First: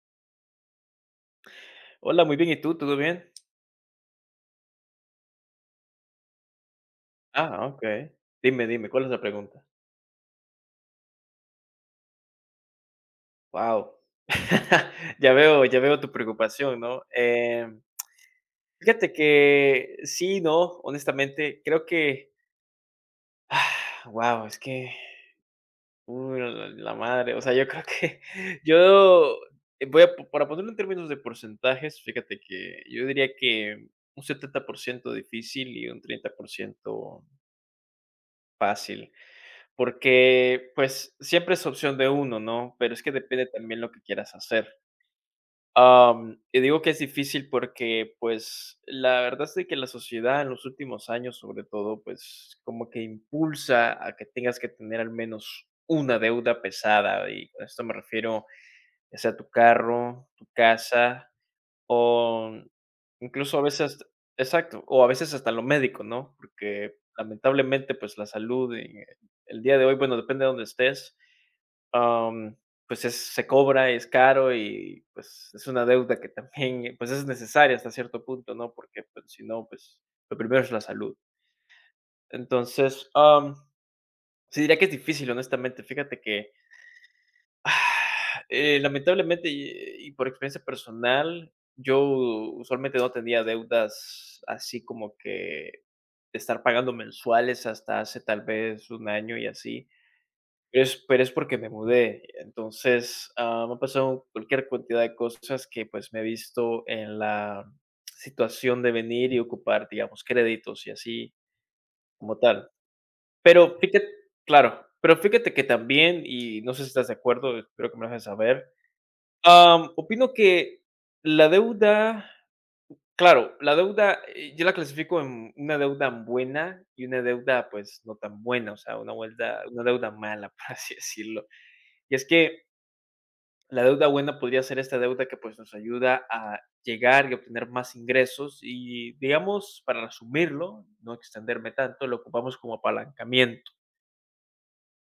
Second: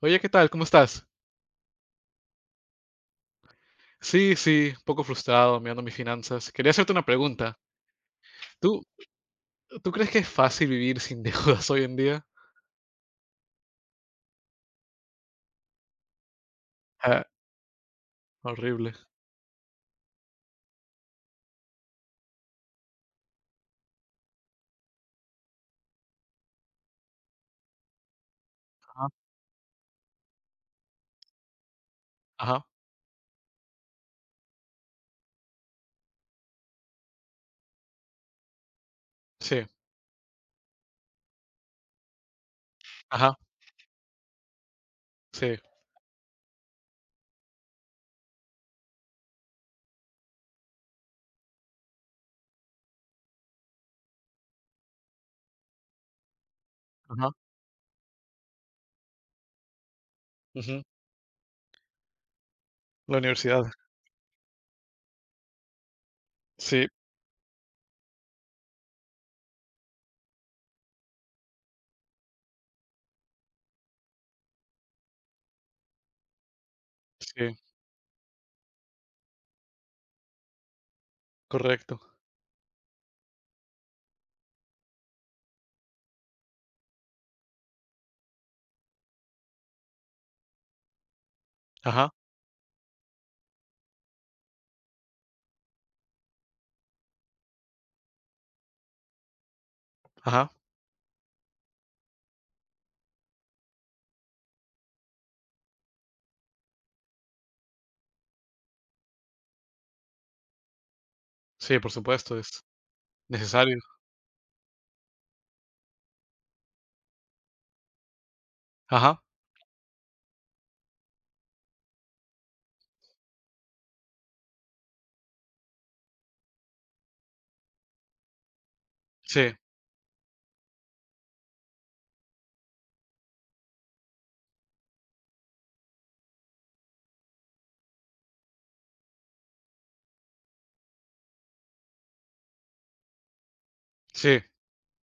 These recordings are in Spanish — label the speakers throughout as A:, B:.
A: Oye, ¿qué tal? ¿Cómo estás?
B: Hola, muy bien. ¿Y tú? ¿Todo bien?
A: Sí, sí, un poco frustrado mirando mis finanzas. Quería hacerte una pregunta.
B: Ah, okey. Dime,
A: ¿Tú,
B: dime, ¿cuál es la pregunta?
A: tú crees que es fácil vivir sin deudas hoy en día?
B: Wow. Ya veo tu preocupación, ¿no?
A: Ah, horrible.
B: Fíjate que sí no, honestamente, creo que wow, es que, uy, la madre, o sea, yo creo que
A: Ajá,
B: yo para ponerlo en términos de porcentajes, fíjate
A: ajá,
B: que yo diría que un 70% difícil y un 30% fácil.
A: sí,
B: Porque, pues, siempre es opción de uno, ¿no? Pero es que
A: ajá,
B: depende también lo que quieras hacer.
A: sí,
B: Y digo que es difícil porque, pues, la verdad es de que la sociedad en los últimos años, sobre todo, pues, como que impulsa a que tengas que tener al menos una deuda pesada,
A: ajá,
B: y con esto me refiero, ya sea tu carro, tu
A: ujú.
B: casa, o
A: La
B: incluso a
A: universidad.
B: veces exacto, o a veces hasta lo médico, ¿no?
A: Sí,
B: Porque lamentablemente, pues, la salud en el día de hoy, bueno, depende de donde estés, am, pues, es se cobra, es caro y, pues, es una deuda que también, pues, es
A: sí,
B: necesaria hasta cierto punto, ¿no? Porque, pues, si no, pues, lo primero es la salud.
A: correcto.
B: Entonces, sí diría que es difícil, honestamente. Fíjate que lamentablemente, y por experiencia personal, yo
A: Ajá,
B: usualmente no tenía deudas así como que de estar pagando mensuales hasta hace tal vez un año y así.
A: ajá,
B: Pero es porque me mudé. Entonces, me ha pasado cualquier cantidad de cosas que pues me he visto en la situación de venir y ocupar, digamos, créditos y así
A: sí, por supuesto,
B: como
A: es
B: tal.
A: necesario.
B: Pero fíjate, claro, pero fíjate que también, y no sé si estás de acuerdo, espero que me lo dejes saber.
A: Ajá,
B: Opino que la deuda, claro, la deuda, yo la clasifico en una deuda buena y una deuda, pues, no tan buena, o sea,
A: sí,
B: una deuda mala, por así decirlo. Y es que la deuda buena podría ser esta deuda que, pues, nos ayuda a llegar y obtener más ingresos y, digamos, para resumirlo, no extenderme tanto, lo ocupamos como apalancamiento.
A: sí,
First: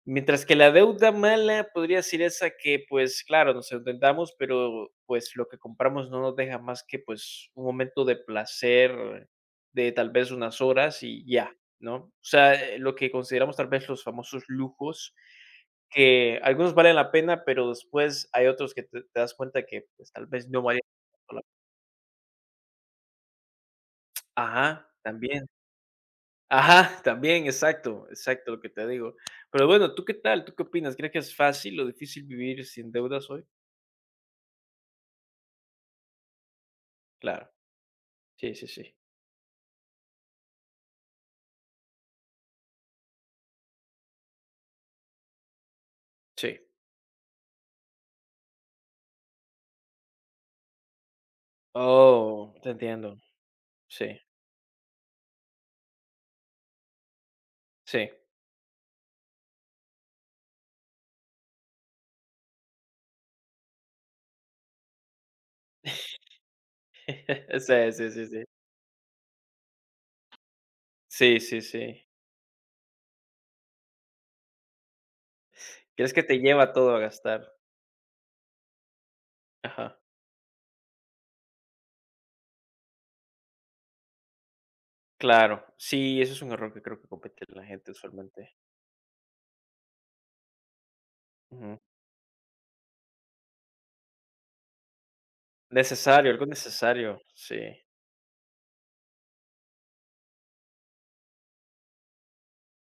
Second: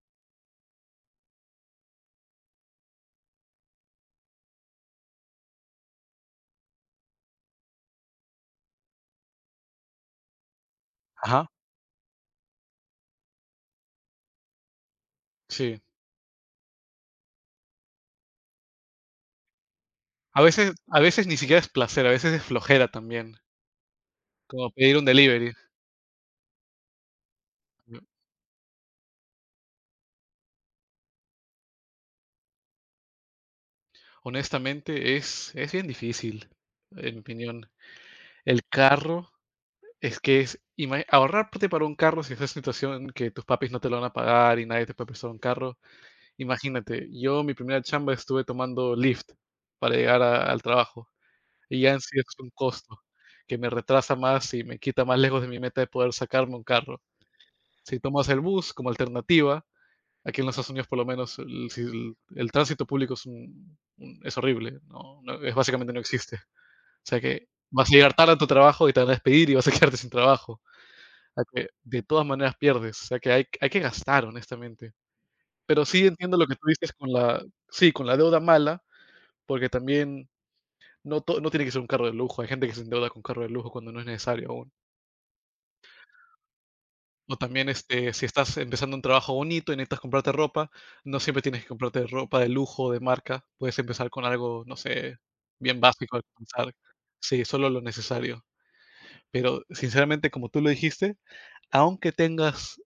B: Mientras que la deuda mala podría ser esa que, pues, claro, nos endeudamos, pero, pues, lo que compramos no nos deja más que, pues, un momento de placer de tal vez unas horas y
A: ajá,
B: ya, ¿no? O sea, lo que consideramos tal vez los famosos lujos,
A: sí.
B: que algunos valen la pena, pero después hay otros que te das cuenta que, pues, tal vez no valían.
A: A veces ni siquiera es placer, a veces es flojera también, como
B: Ajá,
A: pedir un
B: también.
A: delivery.
B: Ajá, también, exacto, exacto lo que te digo. Pero bueno, ¿tú qué tal? ¿Tú qué opinas? ¿Crees que es fácil o difícil vivir sin deudas hoy?
A: Honestamente, es bien difícil, en mi
B: Claro,
A: opinión.
B: sí,
A: El
B: sí, sí,
A: carro es que es ahorrarte para un carro si es una situación que tus papis no te lo van a pagar y nadie te puede prestar un carro.
B: sí.
A: Imagínate, yo mi primera chamba estuve tomando Lyft para llegar al trabajo y ya en sí es un
B: Oh, te
A: costo
B: entiendo.
A: que me retrasa
B: Sí,
A: más y me quita más lejos de mi meta de poder sacarme un carro. Si
B: sí.
A: tomas el bus como alternativa, aquí en los Estados Unidos por lo menos si el tránsito público es, es horrible, no, es básicamente no existe. O sea que vas a llegar tarde a tu trabajo y te van a despedir y vas a quedarte sin trabajo.
B: Sí,
A: O sea
B: sí, sí, sí. Sí, sí,
A: que de
B: sí.
A: todas maneras pierdes. O sea que hay que gastar, honestamente. Pero sí
B: ¿Crees que
A: entiendo
B: te
A: lo que tú
B: lleva
A: dices
B: todo a
A: con la
B: gastar?
A: sí, con la deuda mala, porque
B: Ajá.
A: también no tiene que ser un carro de lujo. Hay gente que se endeuda con carro de lujo cuando no es necesario aún.
B: Claro, sí, eso es un error que creo que
A: O
B: comete la
A: también,
B: gente
A: este, si
B: usualmente.
A: estás empezando un trabajo bonito y necesitas comprarte ropa, no siempre tienes que
B: Ujú.
A: comprarte ropa de lujo, de marca. Puedes empezar con algo, no sé, bien básico al
B: Necesario, algo
A: comenzar.
B: necesario,
A: Sí,
B: sí.
A: solo lo necesario. Pero sinceramente, como tú lo dijiste, aunque tengas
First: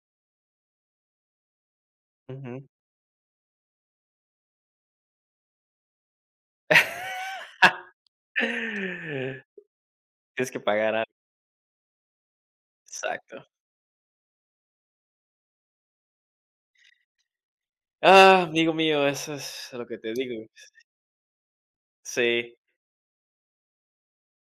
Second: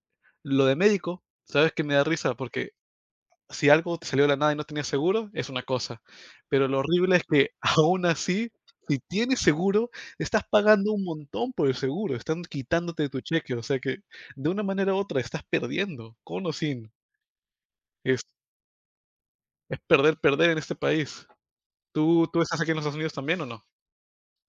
A: lo de médico, sabes que me da risa
B: Ujú.
A: porque si algo te salió de la nada y no tenías seguro, es una cosa. Pero lo horrible es que aún así, si tienes seguro, estás
B: Tienes que
A: pagando
B: pagar
A: un
B: algo.
A: montón por el seguro, están quitándote de tu
B: Exacto.
A: cheque, o sea que de una manera u otra estás perdiendo, con o sin. Es,
B: Ah, amigo mío, eso es
A: es
B: lo que te
A: perder,
B: digo.
A: perder en este país. ¿Tú
B: Sí,
A: estás aquí en los Estados Unidos también o no?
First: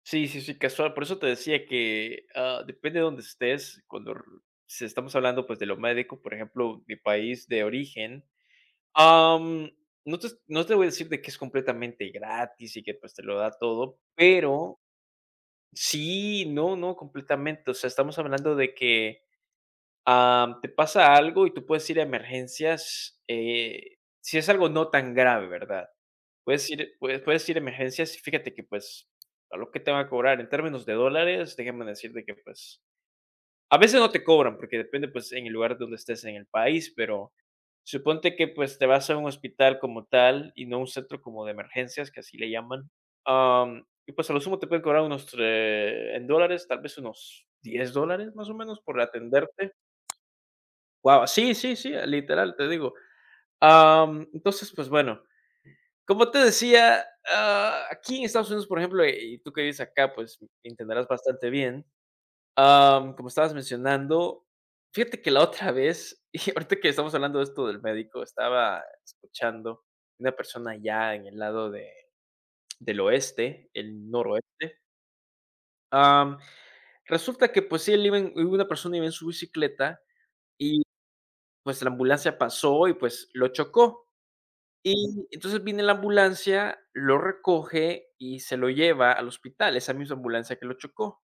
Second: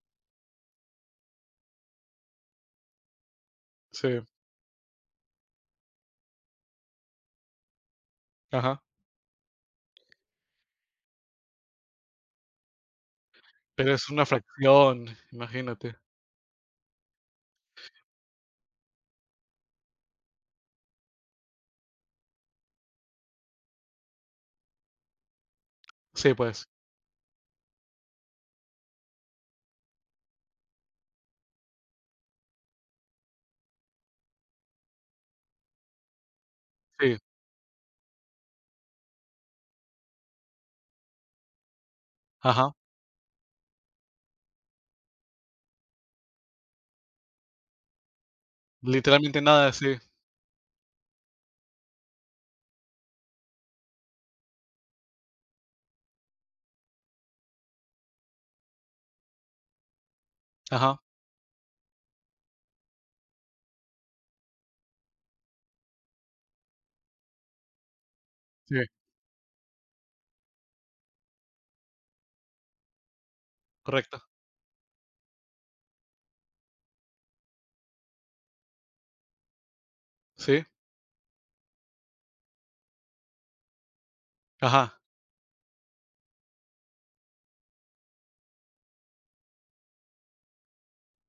B: sí, sí, sí, casual. Por eso te decía que depende de donde estés.
A: Sí,
B: Si estamos hablando pues de lo médico, por ejemplo, mi país de origen,
A: ajá.
B: am, no te voy a decir de que es completamente gratis y que pues te lo da
A: Pero
B: todo,
A: es una
B: pero
A: fracción, imagínate.
B: sí, no, no, completamente. O sea, estamos hablando de que te pasa algo y tú puedes ir a emergencias, si es algo no tan grave, ¿verdad?
A: Sí, pues,
B: Puedes ir, puedes ir a emergencias y fíjate que pues a lo que te van a cobrar en términos de dólares, déjame decirte que pues a veces no te cobran porque depende pues en el lugar donde estés en el país,
A: sí,
B: pero suponte que pues te vas a un hospital como tal y no un centro como de emergencias que así le
A: ajá.
B: llaman. Y pues a lo sumo te pueden cobrar en dólares, tal vez unos $10 más o menos por
A: Literalmente nada,
B: atenderte.
A: sí,
B: Guau, sí, sí, sí, literal, te digo. Entonces, pues bueno, como te decía, aquí en Estados Unidos, por ejemplo, y tú que vives acá, pues
A: ajá,
B: entenderás bastante bien. Como estabas mencionando, fíjate que la otra vez, y ahorita que estamos hablando de esto del médico, estaba
A: sí.
B: escuchando una persona allá en el lado del oeste, el
A: Correcto,
B: noroeste. Am, Resulta que pues sí, una persona iba en su bicicleta
A: sí,
B: y pues la ambulancia pasó y pues lo chocó.
A: ajá,
B: Y entonces viene la ambulancia, lo recoge y se lo lleva al hospital, esa misma ambulancia que lo chocó.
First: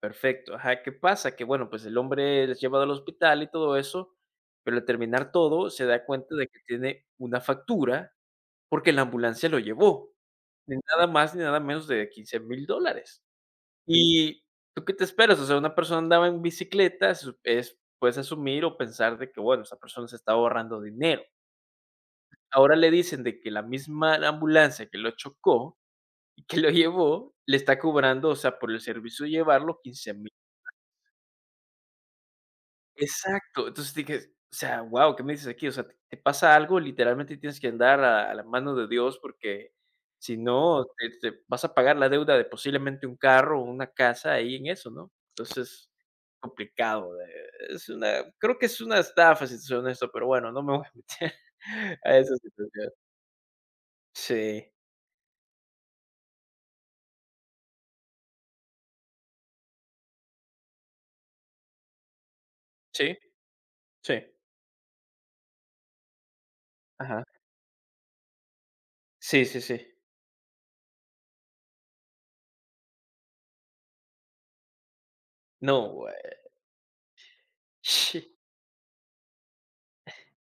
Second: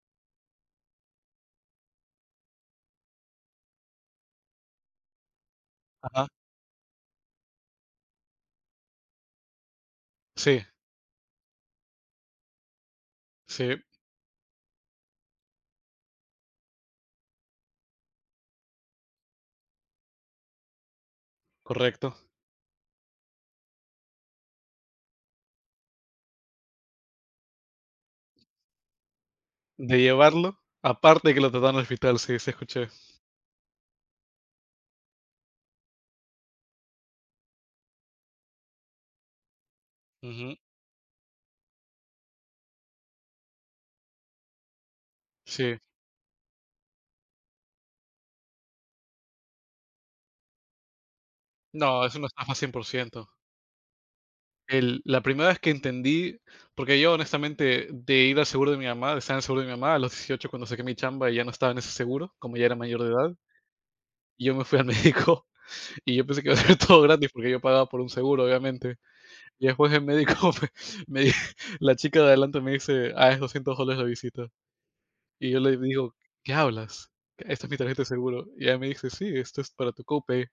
B: Perfecto, ajá, ¿qué pasa? Que bueno, pues el hombre es llevado al hospital y todo eso, pero al terminar todo se da
A: ajá,
B: cuenta de que tiene una factura porque la ambulancia lo llevó,
A: sí,
B: ni nada más ni nada menos de $15,000.
A: sí,
B: ¿Y tú qué te esperas? O sea, una persona andaba en bicicleta, se sup es puedes asumir o pensar de que, bueno, esa persona se está ahorrando dinero.
A: correcto.
B: Ahora le dicen de que la misma ambulancia que lo chocó y que lo llevó, le está cobrando, o sea, por el servicio de llevarlo
A: De
B: 15,000.
A: llevarlo, aparte de que lo trataron en el hospital, sí, sí escuché.
B: Exacto. Entonces dije, o sea, wow, ¿qué me dices aquí? O sea, te te pasa algo, literalmente tienes que andar a la mano de Dios porque si
A: Ujú,
B: no, te vas a pagar la deuda de posiblemente un carro o una casa ahí en eso, ¿no?
A: sí.
B: Entonces, complicado, es una creo que es una estafa, si te soy honesto, pero bueno, no me voy a meter
A: No, es
B: a
A: una
B: esa
A: estafa cien por
B: situación.
A: ciento,
B: Sí,
A: El la primera vez que entendí porque yo, honestamente, de ir al seguro de mi mamá, de estar en el seguro de mi mamá, a los 18 cuando saqué mi chamba, y ya no estaba en ese seguro, como ya era mayor de
B: sí,
A: edad,
B: sí.
A: yo me fui al médico y yo pensé que iba a ser todo
B: Ajá.
A: gratis porque yo pagaba por un seguro, obviamente.
B: Sí, sí,
A: Y
B: sí.
A: después el médico me me di la chica de adelante me dice: "Ah, es $200 la visita". Y yo le
B: No, güey.
A: digo: "¿Qué hablas? Esta es mi tarjeta de seguro". Y ella me dice: "Sí, esto es para tu copay".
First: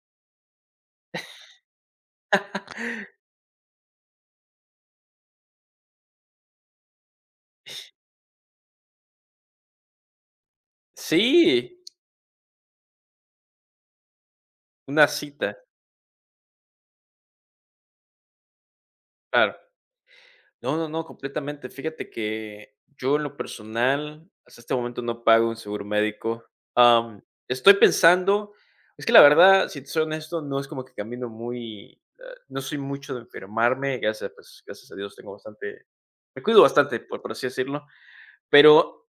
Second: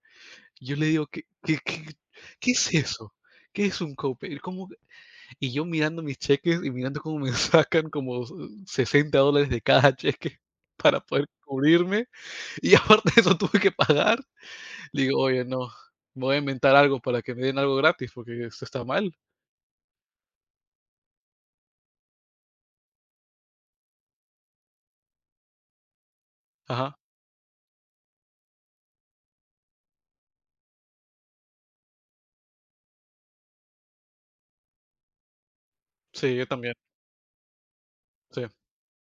A: Y yo le digo: "¿Qué es eso? ¿Qué es un copay? ¿Cómo?". Y yo mirando mis cheques y mirando cómo me sacan como $60 dólares de cada cheque para poder
B: Sí,
A: cubrirme, y aparte de eso tuve que pagar. Le
B: una
A: digo: "Oye,
B: cita,
A: no, me voy a inventar algo para que me den algo gratis, porque esto está mal".
B: claro. No, no, no, completamente. Fíjate que yo en lo personal, hasta este momento no pago un seguro médico.
A: Ajá.
B: Am, Estoy pensando, es que la verdad, si te soy honesto, no es como que camino muy, no soy mucho de enfermarme, gracias, pues, gracias a Dios tengo bastante,
A: Sí,
B: me
A: yo
B: cuido
A: también.
B: bastante, por así decirlo,
A: Sí.
B: pero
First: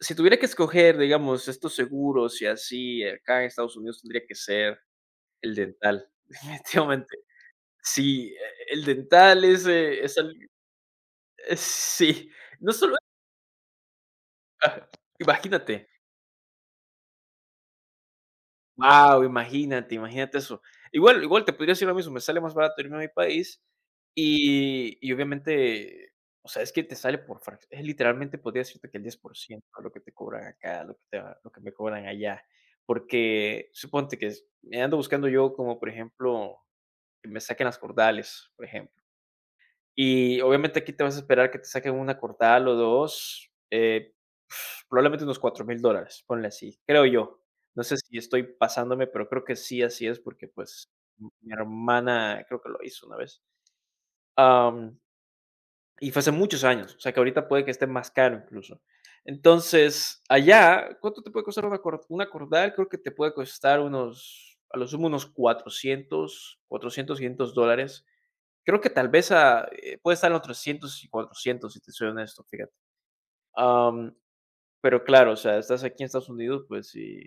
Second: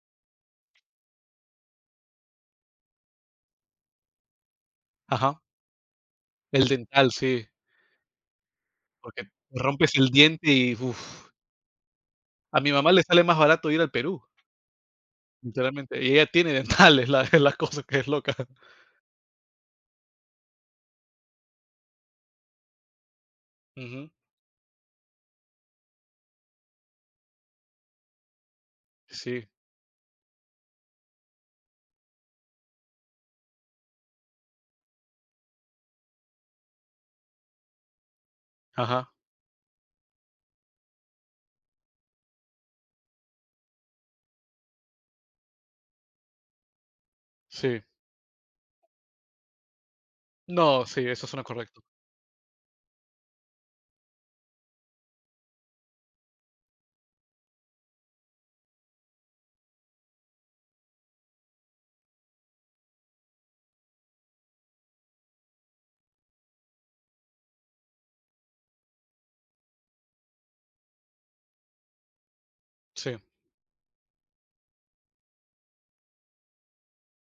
B: si tuviera que escoger, digamos, estos seguros y así, acá en Estados Unidos tendría que ser
A: Ajá.
B: el dental,
A: El dental,
B: definitivamente.
A: sí,
B: Sí, e el
A: porque
B: dental
A: rompes el
B: es al
A: diente y uf.
B: sí,
A: A mi
B: no
A: mamá
B: solo
A: le sale más barato ir al Perú,
B: ajá, imagínate,
A: sinceramente, y ella tiene dentales, la la cosa que es loca.
B: wow, imagínate, imagínate eso. Igual igual te podría decir lo mismo, me sale más barato irme a mi país
A: Ujú.
B: y obviamente, o sea, es que te sale por frac es literalmente podría decirte que el
A: Sí,
B: 10% de lo que te cobran acá, lo que te lo que me cobran allá, porque suponte que s me ando buscando yo como, por ejemplo, que me saquen las cordales, por ejemplo.
A: ajá,
B: Y obviamente aquí te vas a esperar que te saquen una cortada o dos, probablemente unos $4,000, ponle así, creo yo.
A: sí.
B: No sé si estoy pasándome, pero creo que sí, así es, porque
A: No,
B: pues
A: sí, eso suena
B: mi
A: correcto.
B: hermana creo que lo hizo una vez. Am, y fue hace muchos años, o sea que ahorita puede que esté más caro incluso. Entonces, allá, ¿cuánto te puede costar una cordal? Creo que te puede costar unos, a lo sumo, unos cuatrocientos $500. Creo que tal vez puede estar en los 300 y 400 si te soy honesto, fíjate.
A: Sí,
B: Am, pero claro, o sea, estás aquí en Estados Unidos, pues sí.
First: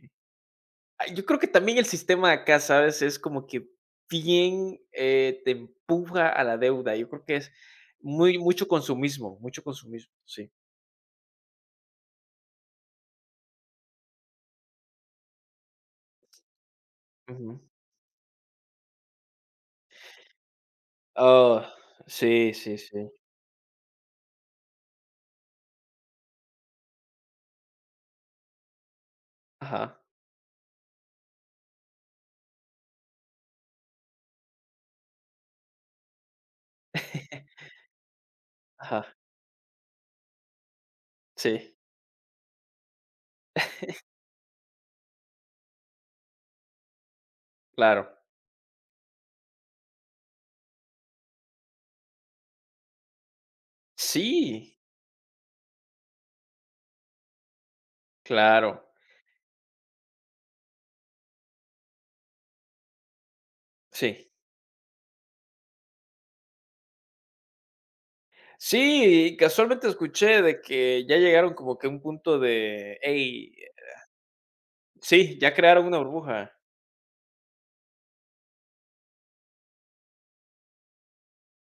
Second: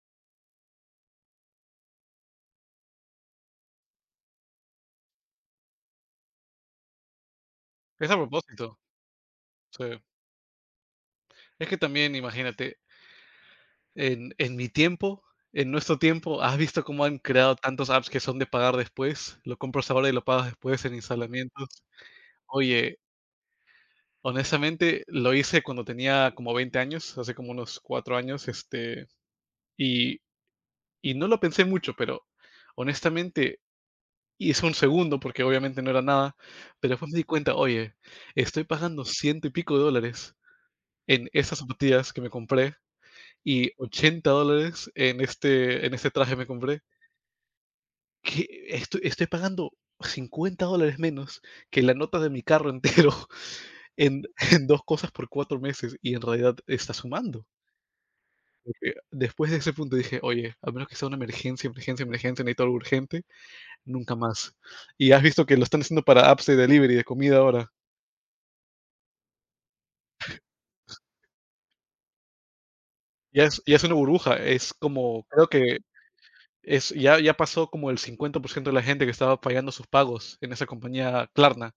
B: Ah, yo creo que también el sistema de acá, ¿sabes? Es como que bien te empuja a la deuda. Yo creo que es
A: es a
B: muy,
A: propósito,
B: mucho
A: sí.
B: consumismo, sí.
A: Es que también imagínate, en mi tiempo, en nuestro tiempo, ¿has visto cómo han creado
B: Ujú.
A: tantos apps que son de pagar después? Lo compras ahora y lo pagas después en instalamientos.
B: Ah, sí, sí,
A: Oye,
B: sí.
A: honestamente, lo hice cuando tenía como 20 años, hace como unos 4 años,
B: Ajá.
A: y Y no lo pensé mucho, pero honestamente hice un segundo porque obviamente no era nada, pero después me di cuenta, oye, estoy pagando
B: Ajá,
A: ciento y pico de dólares en estas
B: sí,
A: zapatillas que me compré y $80 en este, traje me compré.
B: claro.
A: Que estoy pagando $50 menos que la nota de mi carro entero en,
B: Sí,
A: en dos cosas por 4 meses y en realidad está sumando.
B: claro,
A: Porque después de ese punto dije, oye, a menos que sea una emergencia, emergencia, emergencia, necesito algo urgente. Nunca
B: sí.
A: más. Y has visto que lo están haciendo para apps de delivery, de comida ahora.
B: Sí, casualmente escuché de que ya llegaron como que a un punto de,
A: Ya
B: hey,
A: es ya es una burbuja, es como
B: sí,
A: creo
B: ya
A: que
B: crearon una burbuja.
A: es ya ya pasó como el 50% de la gente que estaba pagando sus pagos en esa compañía Klarna.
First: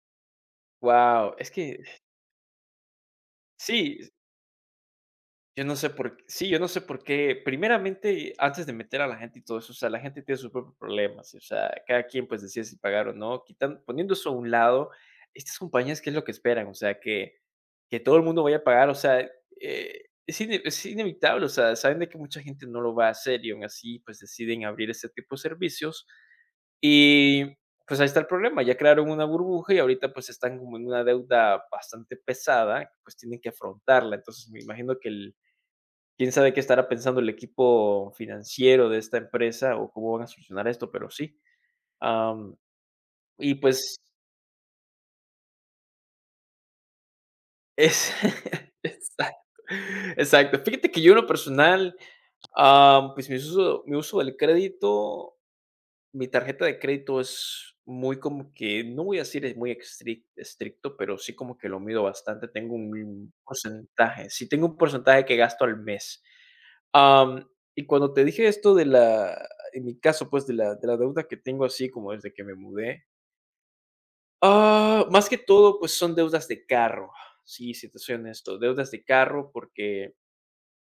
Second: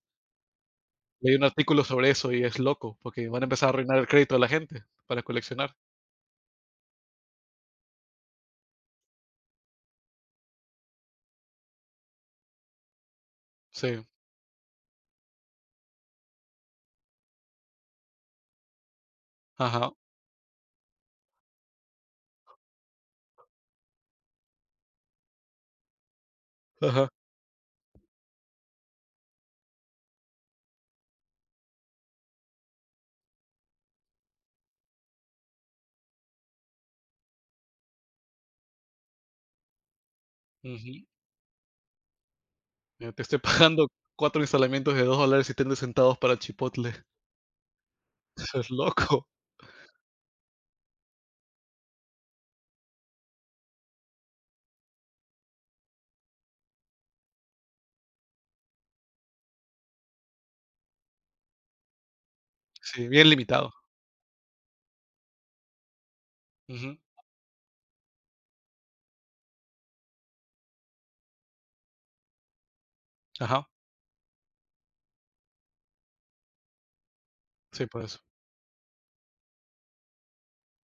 A: Leí
B: Wow,
A: un
B: es que
A: artículo sobre eso y es loco, porque van a empezar a arruinar
B: sí,
A: el crédito de la gente para
B: yo no
A: coleccionar.
B: sé por qué, sí, yo no sé por qué, primeramente, antes de meter a la gente y todo eso, o sea, la gente tiene sus propios problemas, y, o sea, cada quien pues decide si pagar o no, quitando,
A: Sí.
B: poniendo eso a un lado, estas compañías, ¿qué es lo que esperan? O sea, que todo el mundo vaya a pagar, o sea,
A: Ajá,
B: es inevitable, o sea, saben de que mucha gente no lo va a hacer y aún así pues deciden abrir ese tipo de servicios.
A: ajá.
B: Y, pues, ahí está el problema, ya crearon una burbuja y ahorita, pues, están como en una deuda bastante pesada, pues, tienen que afrontarla. Entonces, me imagino que el quién sabe qué estará pensando el equipo financiero de esta empresa o cómo van a solucionar esto,
A: Ujú.
B: pero sí. Am,
A: Mira, te estoy
B: y
A: pagando
B: pues
A: 4 instalamientos de $2.30 para Chipotle.
B: es
A: Eso es loco.
B: exacto, exacto. Fíjate que yo en lo personal, pues, mi uso del crédito, mi tarjeta de crédito es muy como que, no voy a decir es muy estricto, pero sí como que lo mido bastante. Tengo
A: Sí, bien
B: un
A: limitado.
B: porcentaje, sí tengo un porcentaje que gasto al mes.
A: Ujú.
B: Am, y cuando te dije esto de la, en mi caso, pues de la deuda que tengo así como desde que me mudé,
A: Ajá.
B: más que todo, pues son deudas de carro. Sí,
A: Sí,
B: si te
A: por
B: soy
A: eso.
B: honesto, deudas de carro porque,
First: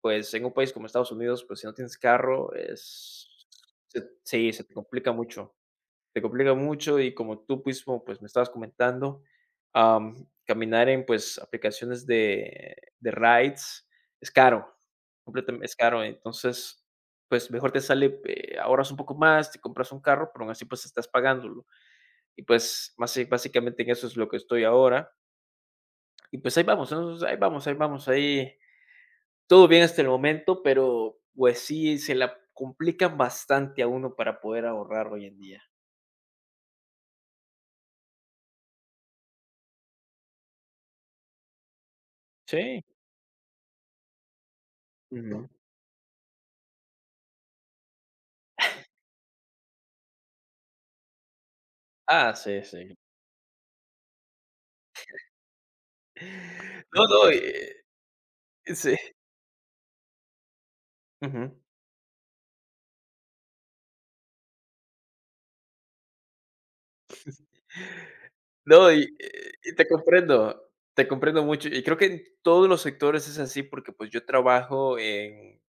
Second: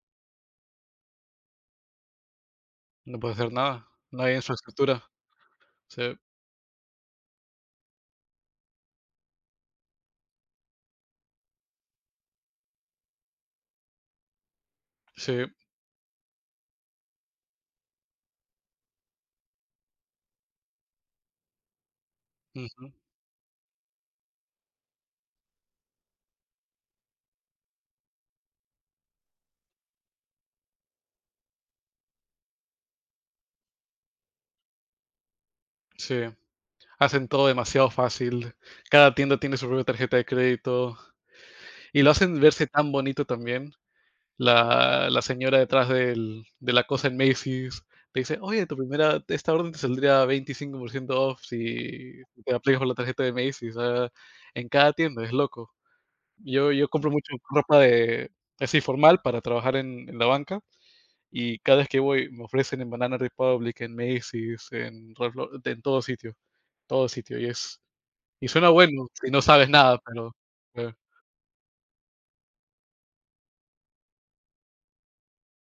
B: pues en un país como Estados Unidos, pues si no tienes carro,
A: No puede hacer nada. No hay
B: sí, se te
A: infraestructura.
B: complica mucho,
A: Sí,
B: se complica mucho y como tú mismo, pues, me estabas comentando, caminar en, pues, aplicaciones de rides es caro,
A: sí,
B: completamente es caro. Entonces, pues, mejor te sale, ahorras un poco más, te compras un carro, pero aún así, pues, estás pagándolo. Y,
A: ujú,
B: pues, más sí, básicamente en eso es lo que estoy ahora. Y, pues, ahí vamos, ¿no? Ahí vamos, ahí vamos, ahí todo bien hasta el momento, pero, pues, sí se la complican bastante a uno para poder ahorrar hoy en día.
A: sí. Hacen todo demasiado fácil. Cada tienda tiene su propia tarjeta de crédito y lo hacen verse
B: Sí.
A: tan bonito también. La
B: Ujú.
A: señora detrás de la cosa en Macy's te dice, oye, esta orden te saldría 25% off si
B: Ah,
A: te
B: sí,
A: aplicas por
B: sí.
A: la tarjeta de Macy's. En cada tienda, es loco. Yo
B: No,
A: compro
B: no,
A: mucho ropa de, así
B: sí.
A: formal para trabajar en la banca
B: Ujú.
A: y cada vez que voy me ofrecen en Banana Republic, en Macy's, en todo sitio. Todo sitio, y suena
B: No,
A: bueno si no sabes
B: y
A: nada, pero, eh,
B: te comprendo mucho, y creo que en todos los sectores es así, porque, pues, yo trabajo en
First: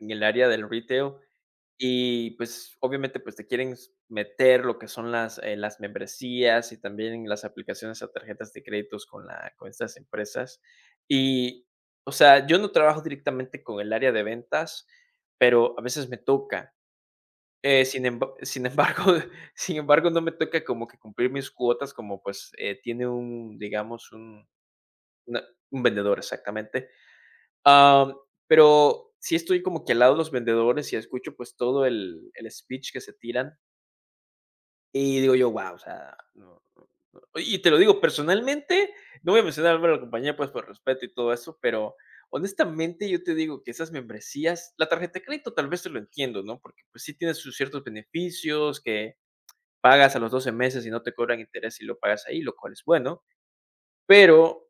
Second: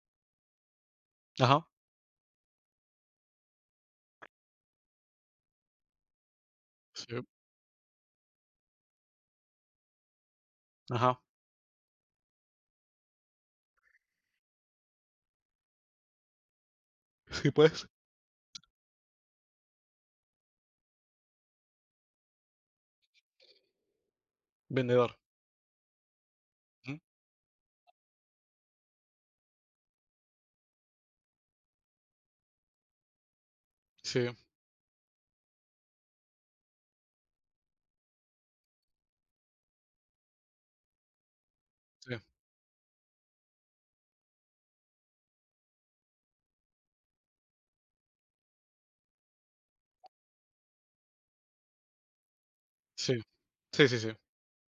B: en el área del retail
A: ajá,
B: y, pues, obviamente, pues, te quieren s meter lo que son las membresías y
A: sí,
B: también las aplicaciones a tarjetas de créditos con estas empresas.
A: ajá,
B: Y, o sea, yo no trabajo directamente con el área de ventas, pero a veces me toca.
A: sí, pues,
B: Sin embargo sin embargo, no me toca como que cumplir mis cuotas como, pues, tiene un, digamos,
A: vendedor,
B: una un vendedor, exactamente.
A: ujú,
B: Am, pero sí estoy como que al lado de los vendedores y escucho, pues, todo el speech que se tiran,
A: sí,
B: y digo yo, wow, o sea, no, no, no. Y te lo digo personalmente, no voy a mencionar el nombre de la compañía, pues, por respeto y todo eso, pero
A: sí,
B: honestamente yo te digo que esas membresías la tarjeta de crédito tal vez te lo entiendo, ¿no? Porque, pues, sí tiene sus ciertos beneficios que pagas a los 12 meses y no te cobran interés y lo pagas ahí, lo cual es
A: sí,
B: bueno.
A: sí, sí, sí.
B: Pero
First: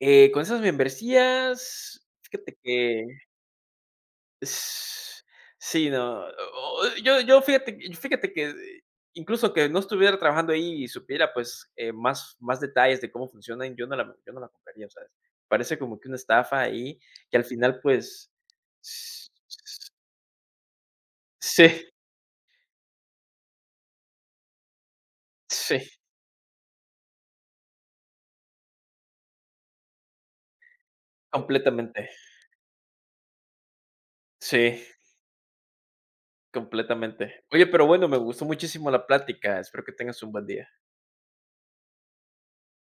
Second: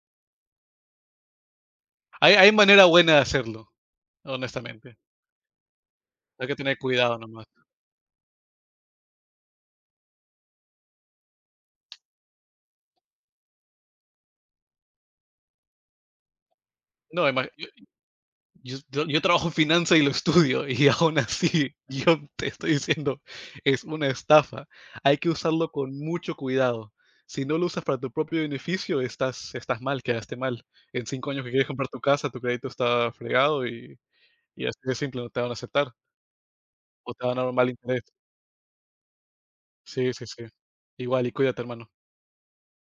B: con esas membresías,
A: Hay
B: fíjate
A: manera
B: que
A: buena de hacerlo, honestamente,
B: es- sí, no.
A: hay que tener cuidado
B: Yo,
A: nomás.
B: fíjate que incluso que no estuviera trabajando ahí y supiera pues más, más detalles de cómo funcionan, yo no la, yo no la compraría, ¿sabes? Parece como que una estafa ahí
A: No,
B: que
A: ima
B: al final pues
A: yo
B: s-
A: trabajo en
B: s-
A: finanzas y lo estudio y aún así
B: sí,
A: yo te estoy diciendo, es una estafa. Hay que usarlo
B: sí,
A: con mucho cuidado. Si no lo usas para tu propio beneficio, estás mal, quedaste mal. En 5 años que quieres comprar tu
B: completamente.
A: casa, tu crédito está fregado y así
B: Sí.
A: de simple, no te van a aceptar o te van a
B: Completamente.
A: dar un
B: Oye,
A: mal
B: pero
A: interés.
B: bueno, me gustó muchísimo la plática. Espero que
A: Sí,
B: tengas
A: sí,
B: un
A: sí.
B: buen día.
A: Igual y cuídate, hermano.